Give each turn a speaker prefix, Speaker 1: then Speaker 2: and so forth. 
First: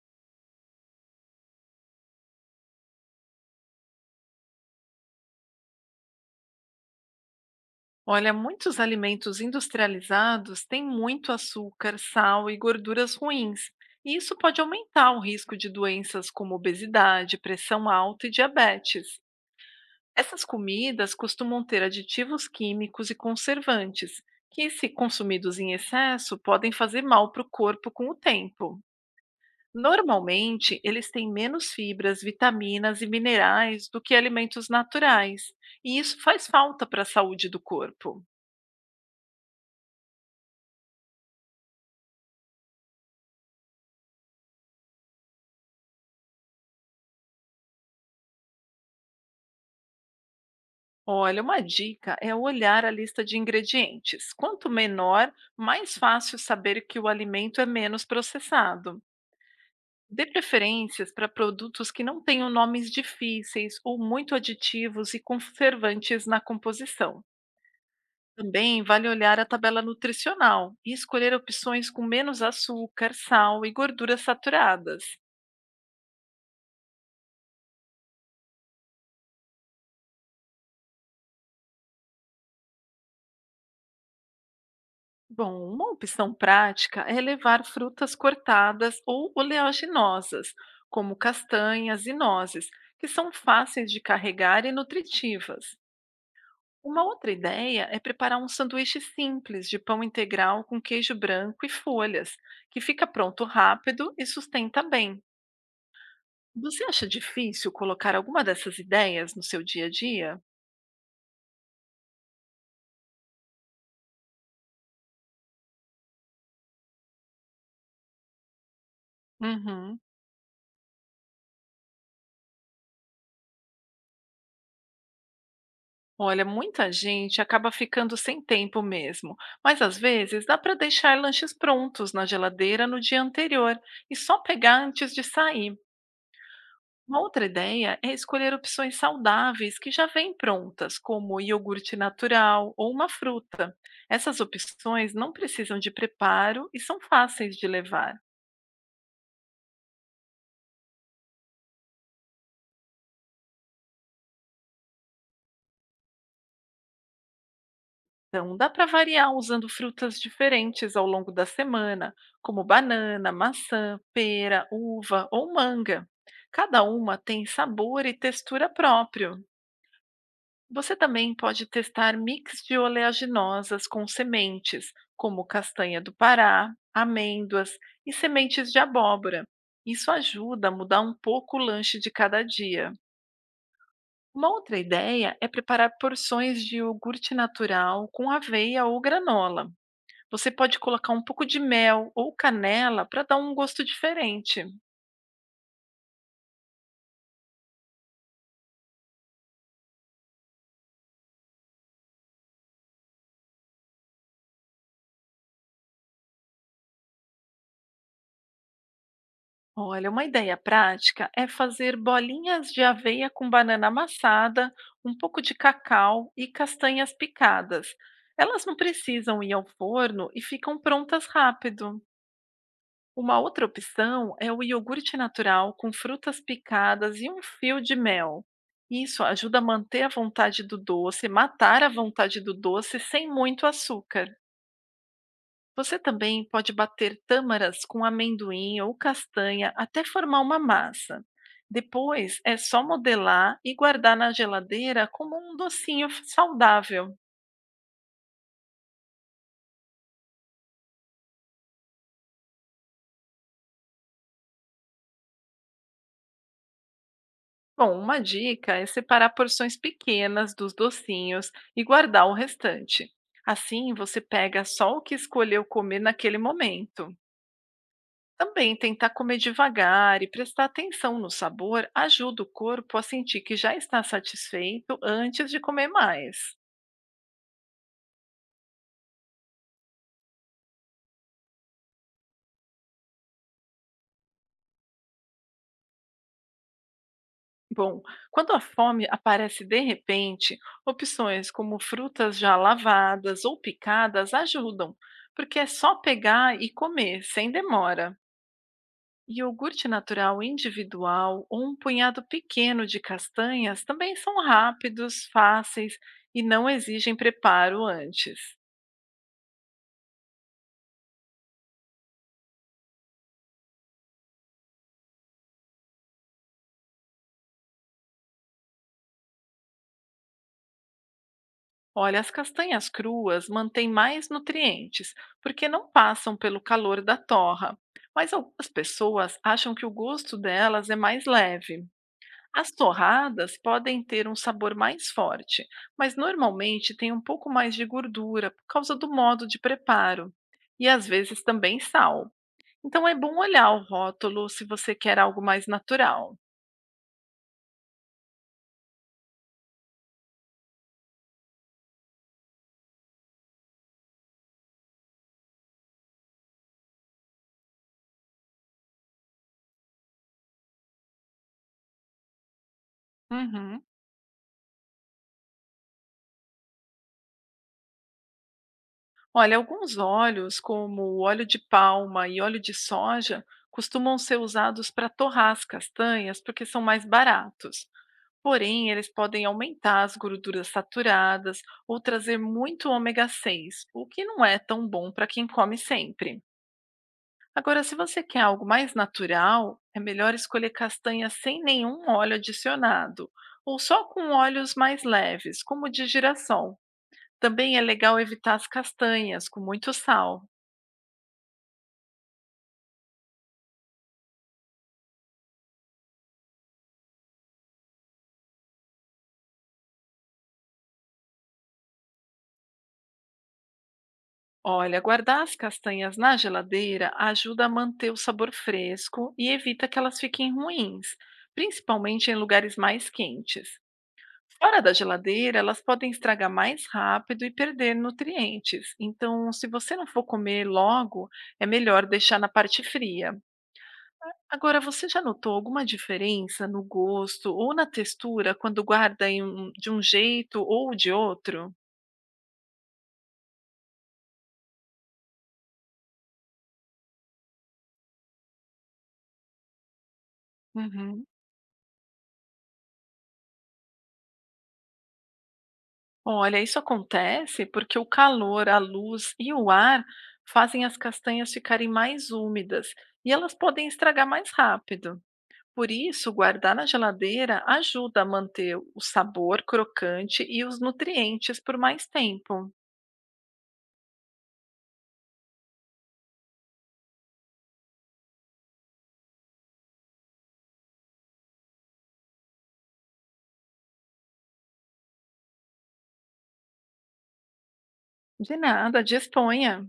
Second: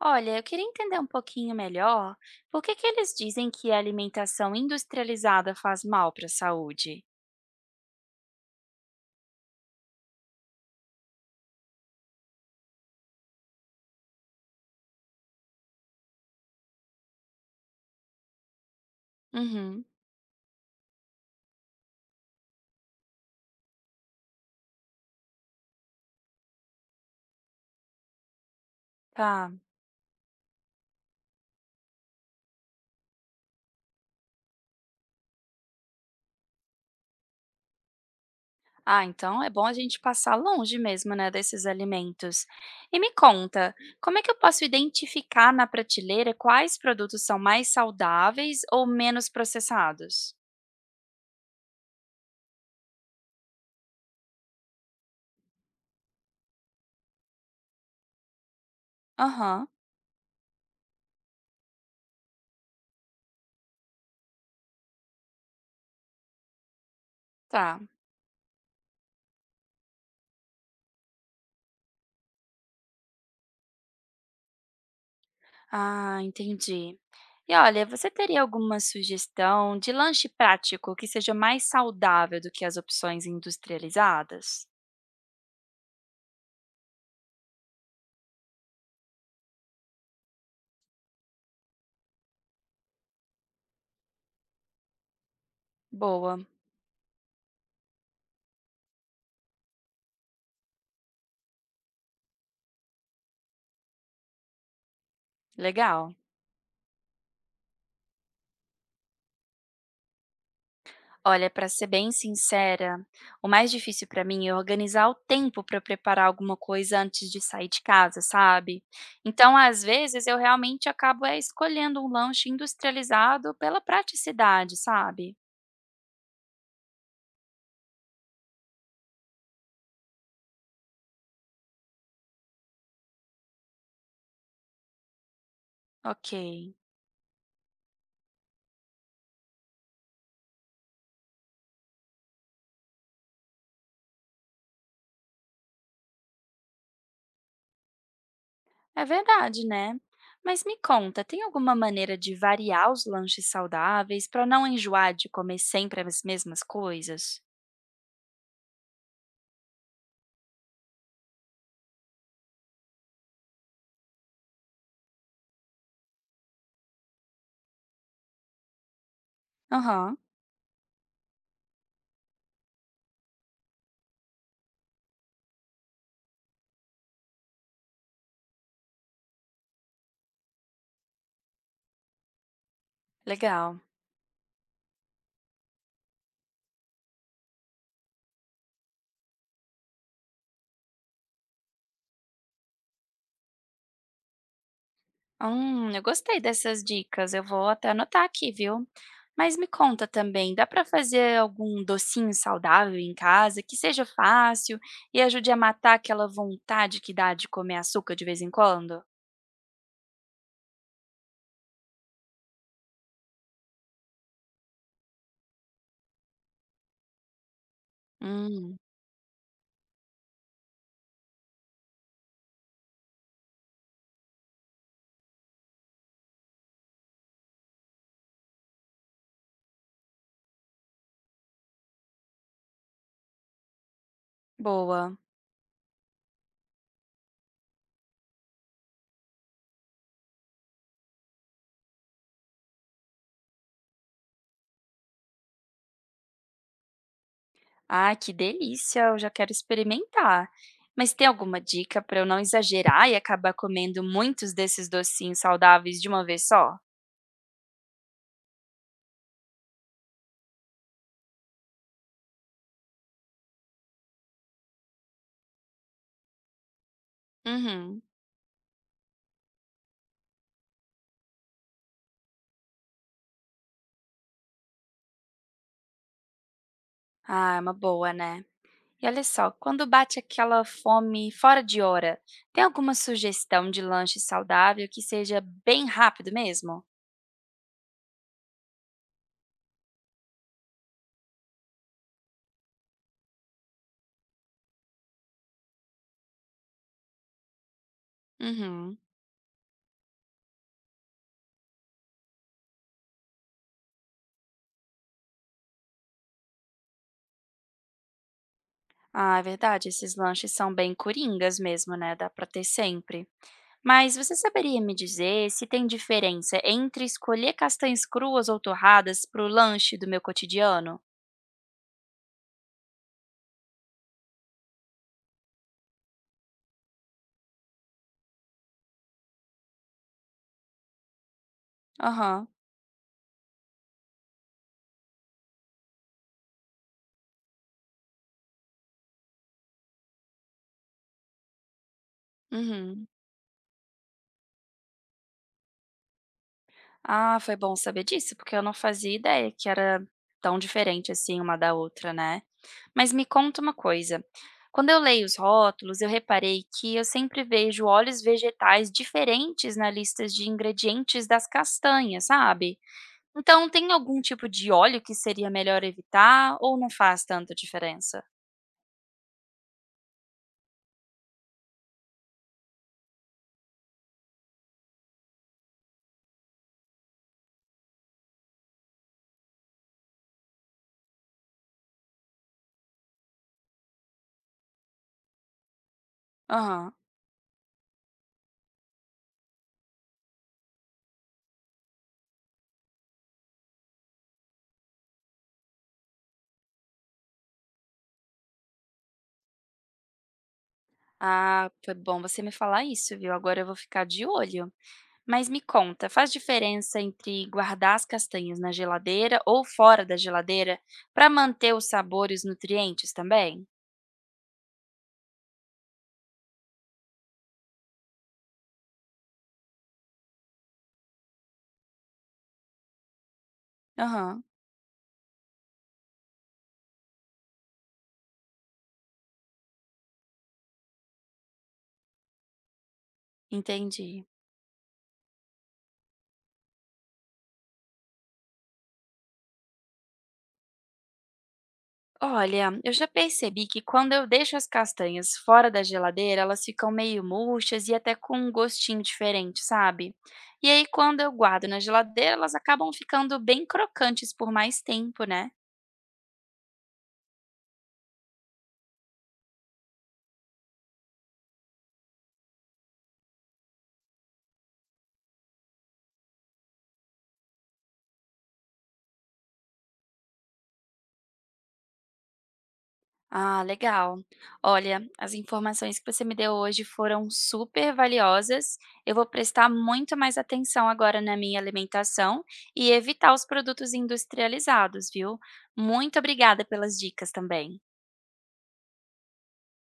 Speaker 1: Olha, eu queria entender um pouquinho melhor por que eles dizem que a alimentação industrializada faz mal para a saúde.
Speaker 2: Olha, muitos alimentos industrializados têm muito açúcar, sal e gorduras ruins, e isso pode aumentar o risco de doenças como obesidade, pressão alta e diabetes.
Speaker 1: Uhum.
Speaker 2: Essas comidas costumam ter aditivos químicos e conservantes, que, se consumidos em excesso, podem fazer mal para o corpo com o tempo.
Speaker 1: Tá.
Speaker 2: Normalmente, eles têm menos fibras, vitaminas e minerais do que alimentos naturais, e isso faz falta para a saúde do corpo.
Speaker 1: Ah, então é bom a gente passar longe mesmo, né, desses alimentos. E me conta, como é que eu posso identificar na prateleira quais produtos são mais saudáveis ou menos processados?
Speaker 2: Olha, uma dica é olhar a lista de ingredientes. Quanto menor, mais fácil saber que o alimento é menos processado.
Speaker 1: Aham.
Speaker 2: Dê preferências para produtos que não tenham nomes difíceis ou muito aditivos e conservantes na composição.
Speaker 1: Tá.
Speaker 2: Também vale olhar a tabela nutricional e escolher opções com menos açúcar, sal e gorduras saturadas.
Speaker 1: Ah, entendi. E olha, você teria alguma sugestão de lanche prático que seja mais saudável do que as opções industrializadas?
Speaker 2: Bom, uma opção prática é levar frutas cortadas ou oleaginosas, como castanhas e nozes, que são fáceis de carregar e nutritivas.
Speaker 1: Boa.
Speaker 2: Uma outra ideia é preparar um sanduíche simples de pão integral com queijo branco e folhas, que fica pronto rápido e sustenta bem.
Speaker 1: Legal.
Speaker 2: Você acha difícil colocar alguma dessas ideias no seu dia a dia?
Speaker 1: Olha, para ser bem sincera, o mais difícil para mim é organizar o tempo para preparar alguma coisa antes de sair de casa, sabe? Então, às
Speaker 2: Uhum.
Speaker 1: vezes, eu realmente escolhendo um lanche industrializado pela praticidade, sabe?
Speaker 2: Olha, muita gente acaba ficando sem tempo mesmo, mas às vezes dá para deixar lanches prontos na geladeira no dia anterior e só pegar antes de sair.
Speaker 1: Ok.
Speaker 2: Uma outra ideia é escolher opções saudáveis que já vêm prontas, como iogurte natural ou uma fruta. Essas opções não precisam de preparo e são fáceis de levar.
Speaker 1: É verdade, né? Mas me conta, tem alguma maneira de variar os lanches saudáveis para não enjoar de comer sempre as mesmas coisas?
Speaker 2: Então, dá para variar usando frutas diferentes ao longo da semana, como banana, maçã, pera, uva ou manga. Cada uma tem sabor e textura próprio.
Speaker 1: Aham.
Speaker 2: Você também pode testar mix de oleaginosas com sementes, como castanha do Pará, amêndoas e sementes de abóbora. Isso ajuda a mudar um pouco o lanche de cada dia.
Speaker 1: Legal.
Speaker 2: Uma outra ideia é preparar porções de iogurte natural com aveia ou granola. Você pode colocar um pouco de mel ou canela para dar um gosto diferente.
Speaker 1: Eu gostei dessas dicas. Eu vou até anotar aqui, viu? Mas me conta também, dá para fazer algum docinho saudável em casa que seja fácil e ajude a matar aquela vontade que dá de comer açúcar de vez em quando?
Speaker 2: Olha, uma ideia prática é fazer bolinhas de aveia com banana amassada, um pouco de cacau e castanhas picadas. Elas não
Speaker 1: Hum.
Speaker 2: precisam ir ao forno e ficam prontas rápido. Uma outra opção é o iogurte natural com frutas picadas e um fio de mel. Isso ajuda a manter a vontade do doce, matar a vontade do doce sem muito açúcar.
Speaker 1: Boa.
Speaker 2: Você também pode bater tâmaras com amendoim ou castanha até formar uma massa. Depois é só modelar e guardar na geladeira como um saudável.
Speaker 1: Ah, que delícia, eu já quero experimentar. Mas tem alguma dica para eu não exagerar e acabar comendo muitos desses docinhos saudáveis de uma vez só?
Speaker 2: Bom, uma dica é separar porções pequenas dos docinhos e guardar o restante. Assim, você pega só o que escolheu comer naquele momento.
Speaker 1: Uhum.
Speaker 2: Também tentar comer devagar e prestar atenção no sabor ajuda o corpo a sentir que já está satisfeito antes de comer mais.
Speaker 1: Ah, é uma boa, né? E olha só, quando bate aquela fome fora de hora, tem alguma sugestão de lanche saudável que seja bem rápido mesmo?
Speaker 2: Bom, quando a fome aparece de repente, opções como frutas já lavadas ou picadas ajudam, porque é só pegar e comer, sem demora.
Speaker 1: Uhum.
Speaker 2: Iogurte natural individual ou um punhado pequeno de castanhas também são rápidos, fáceis e não exigem preparo antes.
Speaker 1: Ah, é verdade, esses lanches são bem coringas mesmo, né? Dá pra ter sempre. Mas você saberia me dizer se tem diferença entre escolher castanhas cruas ou torradas para o lanche do meu cotidiano?
Speaker 2: Olha, as castanhas cruas mantêm mais nutrientes, porque não passam pelo calor da torra. Mas algumas pessoas acham que o gosto delas é mais leve.
Speaker 1: Aham.
Speaker 2: As torradas podem ter um sabor mais forte, mas normalmente tem um pouco mais de gordura por causa do modo de preparo e às vezes também sal.
Speaker 1: Uhum.
Speaker 2: Então é bom olhar o rótulo se você quer algo mais natural.
Speaker 1: Ah, foi bom saber disso, porque eu não fazia ideia que era tão diferente assim uma da outra, né? Mas me conta uma coisa. Quando eu leio os rótulos, eu reparei que eu sempre vejo óleos vegetais diferentes na lista de ingredientes das castanhas, sabe? Então,
Speaker 2: Uhum.
Speaker 1: tem algum tipo de óleo que seria melhor evitar ou não faz tanta diferença?
Speaker 2: Olha, alguns óleos, como o óleo de palma e óleo de soja, costumam ser usados para torrar as castanhas porque são mais baratos. Porém, eles podem aumentar as gorduras saturadas ou trazer muito ômega 6, o que não é tão bom para quem come sempre.
Speaker 1: Aham.
Speaker 2: Agora, se você quer algo mais natural, é melhor escolher castanhas sem nenhum óleo adicionado, ou só com óleos mais leves, como o de girassol. Também é legal evitar as castanhas com muito sal.
Speaker 1: Ah, foi bom você me falar isso, viu? Agora eu vou ficar de olho. Mas me conta, faz diferença entre guardar as castanhas na geladeira ou fora da geladeira para manter o sabor e os nutrientes também?
Speaker 2: Olha, guardar as castanhas na geladeira ajuda a manter o sabor fresco e evita que elas fiquem ruins, principalmente em lugares mais quentes.
Speaker 1: Aham.
Speaker 2: Fora da geladeira, elas podem estragar mais rápido e perder nutrientes. Então, se você não for comer logo, é melhor deixar na parte fria.
Speaker 1: Entendi.
Speaker 2: Agora, você já notou alguma diferença no gosto ou na textura quando de um jeito ou de outro?
Speaker 1: Olha, eu já percebi que quando eu deixo as castanhas fora da geladeira, elas ficam meio murchas e até com um gostinho diferente, sabe? E aí, quando
Speaker 2: Uhum.
Speaker 1: eu guardo na geladeira, elas acabam ficando bem crocantes por mais tempo, né?
Speaker 2: Olha, isso acontece porque o calor, a luz e o ar fazem as castanhas ficarem mais úmidas e elas podem estragar mais rápido. Por isso, guardar na geladeira ajuda a manter o sabor crocante e os nutrientes por mais tempo.
Speaker 1: Ah, legal. Olha, as informações que você me deu hoje foram super valiosas. Eu vou prestar muito mais atenção agora na minha alimentação e evitar os produtos industrializados, viu? Muito obrigada pelas dicas também.
Speaker 2: De nada, disponha!